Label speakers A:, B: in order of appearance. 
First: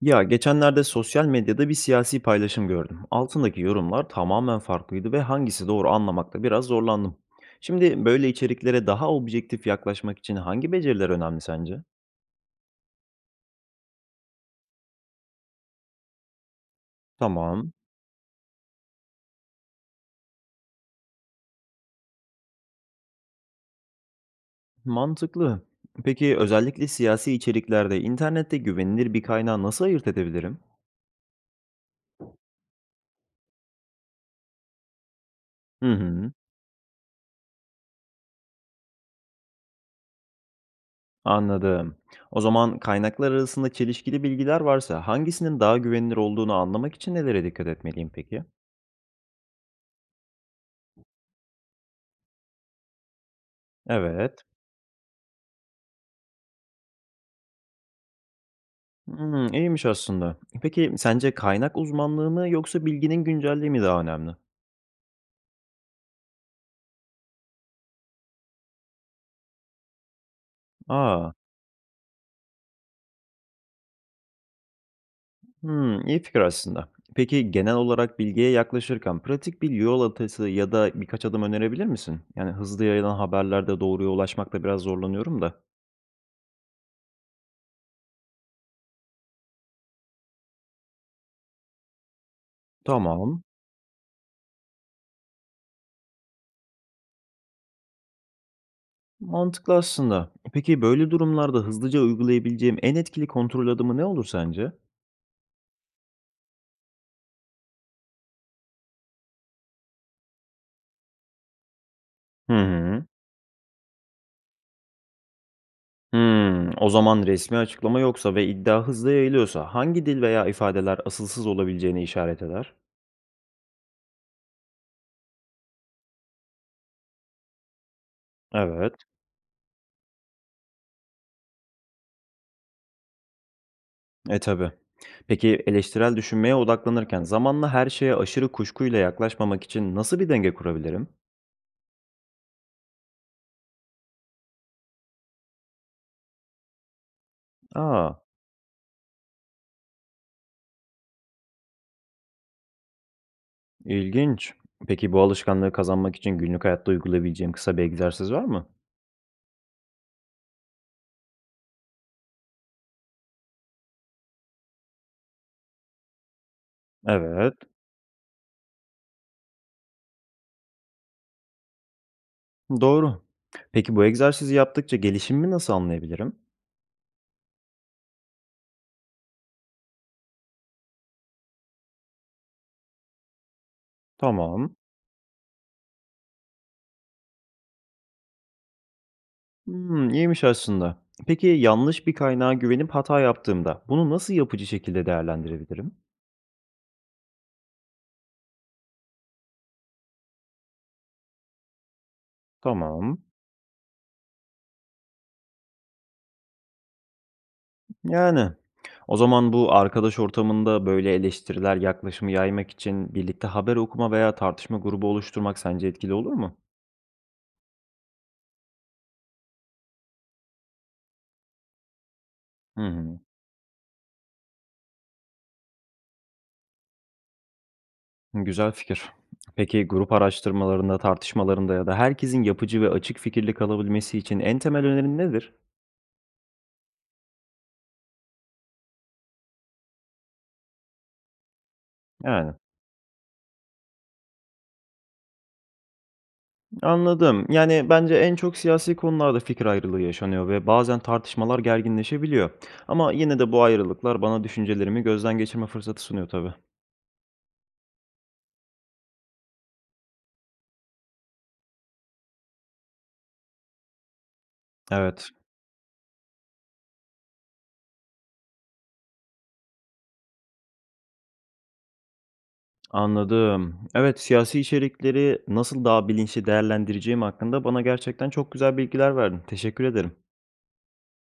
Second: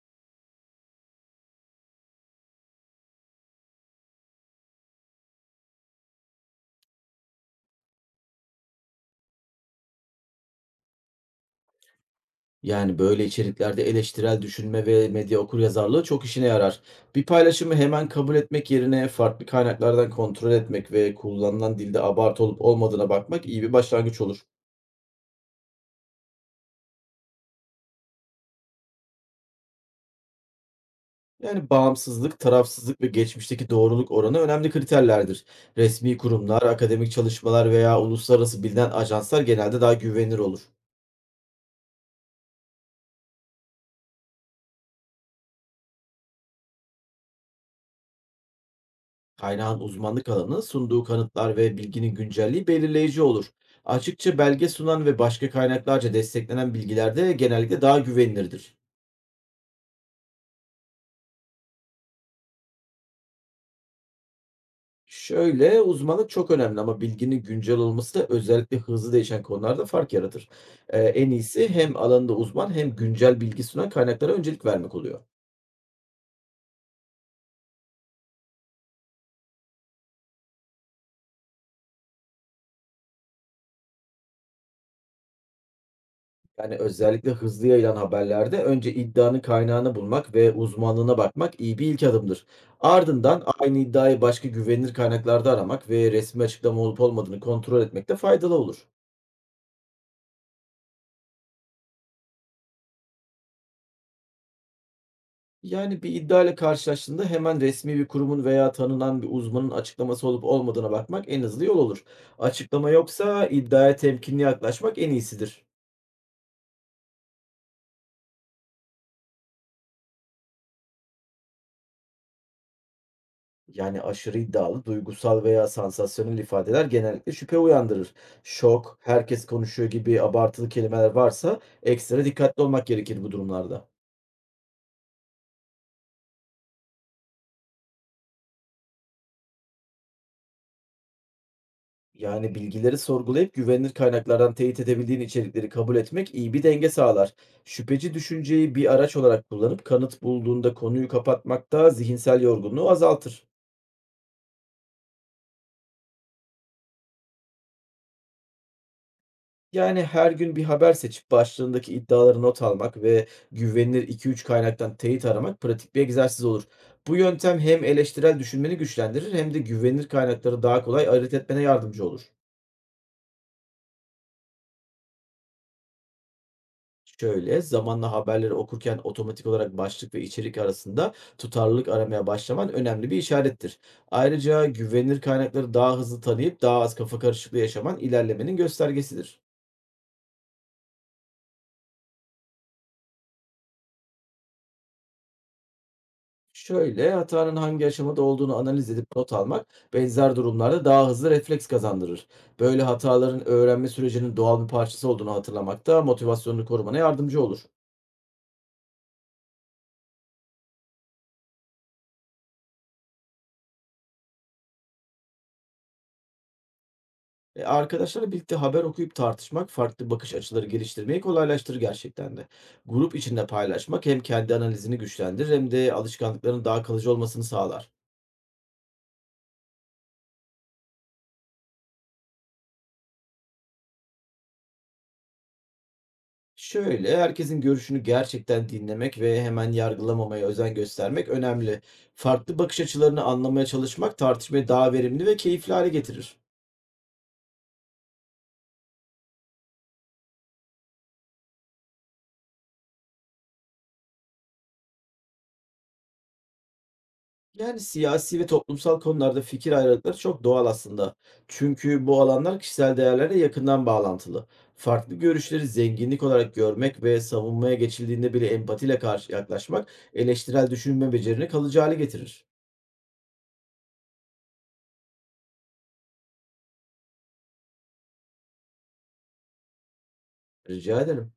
A: Ya geçenlerde sosyal medyada bir siyasi paylaşım gördüm. Altındaki yorumlar tamamen farklıydı ve hangisi doğru anlamakta biraz zorlandım. Şimdi böyle içeriklere daha objektif yaklaşmak için hangi beceriler önemli sence?
B: Yani, böyle içeriklerde eleştirel düşünme ve medya okuryazarlığı çok işine yarar. Bir
A: Tamam,
B: paylaşımı hemen kabul etmek yerine farklı kaynaklardan kontrol etmek ve kullanılan dilde abartı olup olmadığına bakmak iyi bir başlangıç olur.
A: mantıklı. Peki özellikle siyasi içeriklerde internette güvenilir bir kaynağı nasıl ayırt edebilirim?
B: Yani bağımsızlık, tarafsızlık ve geçmişteki doğruluk oranı önemli kriterlerdir.
A: Hı
B: Resmi
A: hı,
B: kurumlar, akademik çalışmalar veya uluslararası bilinen ajanslar genelde daha güvenilir olur.
A: anladım. O zaman kaynaklar arasında çelişkili bilgiler varsa hangisinin daha güvenilir olduğunu anlamak için nelere dikkat etmeliyim peki?
B: Kaynağın uzmanlık alanı, sunduğu kanıtlar ve bilginin güncelliği belirleyici olur. Açıkça
A: Evet.
B: belge sunan ve başka kaynaklarca desteklenen bilgiler de genellikle daha güvenilirdir.
A: Hmm, iyiymiş aslında. Peki sence kaynak uzmanlığı mı yoksa bilginin güncelliği mi daha önemli?
B: Şöyle, uzmanlık çok önemli ama bilginin güncel olması da özellikle hızlı değişen konularda fark yaratır. En
A: Aa,
B: iyisi hem alanında uzman hem güncel bilgi sunan kaynaklara öncelik vermek oluyor.
A: hmm, iyi fikir aslında. Peki genel olarak bilgiye yaklaşırken pratik bir yol haritası ya da birkaç adım önerebilir misin? Yani hızlı yayılan haberlerde doğruya ulaşmakta biraz zorlanıyorum da.
B: Yani, özellikle hızlı yayılan haberlerde önce iddianın kaynağını bulmak ve uzmanlığına bakmak iyi bir ilk adımdır.
A: Tamam,
B: Ardından aynı iddiayı başka güvenilir kaynaklarda aramak ve resmi açıklama olup olmadığını kontrol etmek de faydalı olur.
A: mantıklı aslında. Peki böyle durumlarda hızlıca uygulayabileceğim en etkili kontrol adımı ne olur sence?
B: Yani bir iddia ile karşılaştığında hemen resmi bir kurumun veya tanınan bir uzmanın açıklaması olup olmadığına bakmak en hızlı yol olur.
A: Hı
B: Açıklama
A: hı.
B: yoksa iddiaya temkinli yaklaşmak en iyisidir.
A: Hımm. O zaman resmi açıklama yoksa ve iddia hızla yayılıyorsa hangi dil veya ifadeler asılsız olabileceğini işaret eder?
B: Yani aşırı iddialı, duygusal veya sansasyonel ifadeler genellikle şüphe uyandırır.
A: Evet.
B: Şok, herkes konuşuyor gibi abartılı kelimeler varsa ekstra dikkatli olmak gerekir bu durumlarda.
A: E, tabi. Peki eleştirel düşünmeye odaklanırken zamanla her şeye aşırı kuşkuyla yaklaşmamak için nasıl bir denge kurabilirim?
B: Yani bilgileri sorgulayıp güvenilir kaynaklardan teyit edebildiğin içerikleri kabul etmek iyi bir denge sağlar. Şüpheci
A: Aa,
B: düşünceyi bir araç olarak kullanıp kanıt bulduğunda konuyu kapatmak da zihinsel yorgunluğu azaltır.
A: ilginç. Peki bu alışkanlığı kazanmak için günlük hayatta uygulayabileceğim kısa bir egzersiz var mı?
B: Yani her gün bir haber seçip başlığındaki iddiaları not almak ve güvenilir 2-3 kaynaktan teyit aramak pratik bir egzersiz olur. Bu
A: Evet.
B: yöntem hem eleştirel düşünmeni güçlendirir hem de güvenilir kaynakları daha kolay ayırt etmene yardımcı olur.
A: Doğru. Peki bu egzersizi yaptıkça gelişimimi nasıl anlayabilirim?
B: Şöyle, zamanla haberleri okurken otomatik olarak başlık ve içerik arasında tutarlılık aramaya başlaman önemli bir işarettir. Ayrıca
A: Tamam.
B: güvenilir kaynakları daha hızlı tanıyıp daha az kafa karışıklığı yaşaman ilerlemenin göstergesidir.
A: Hımm, iyiymiş aslında. Peki, yanlış bir kaynağa güvenip hata yaptığımda bunu nasıl yapıcı şekilde değerlendirebilirim?
B: Şöyle, hatanın hangi aşamada olduğunu analiz edip not almak, benzer durumlarda daha hızlı refleks kazandırır. Böyle
A: Tamam.
B: hataların öğrenme sürecinin doğal bir parçası olduğunu hatırlamak da motivasyonunu korumana yardımcı olur.
A: Yani, o zaman bu arkadaş ortamında böyle eleştiriler yaklaşımı yaymak için birlikte haber okuma veya tartışma grubu oluşturmak sence etkili olur mu?
B: Arkadaşlarla birlikte haber okuyup tartışmak, farklı bakış açıları geliştirmeyi kolaylaştırır gerçekten de.
A: Hı
B: Grup
A: hı.
B: içinde paylaşmak hem kendi analizini güçlendirir hem de alışkanlıkların daha kalıcı olmasını sağlar.
A: Güzel fikir. Peki, grup araştırmalarında, tartışmalarında ya da herkesin yapıcı ve açık fikirli kalabilmesi için en temel önerin nedir?
B: Şöyle, herkesin görüşünü gerçekten dinlemek ve hemen yargılamamaya özen göstermek önemli.
A: Yani.
B: Farklı bakış açılarını anlamaya çalışmak tartışmayı daha verimli ve keyifli hale getirir.
A: Anladım. Yani bence en çok siyasi konularda fikir ayrılığı yaşanıyor ve bazen tartışmalar gerginleşebiliyor. Ama yine de bu ayrılıklar bana düşüncelerimi gözden geçirme fırsatı sunuyor tabii.
B: Yani siyasi ve toplumsal konularda fikir ayrılıkları çok doğal aslında. Çünkü bu alanlar kişisel değerlerle yakından bağlantılı. Farklı
A: Evet,
B: görüşleri zenginlik olarak görmek ve savunmaya geçildiğinde bile empatiyle karşı yaklaşmak eleştirel düşünme becerini kalıcı hale getirir.
A: anladım. Evet, siyasi içerikleri nasıl daha bilinçli değerlendireceğim hakkında bana gerçekten çok güzel bilgiler verdin. Teşekkür ederim.
B: Rica ederim.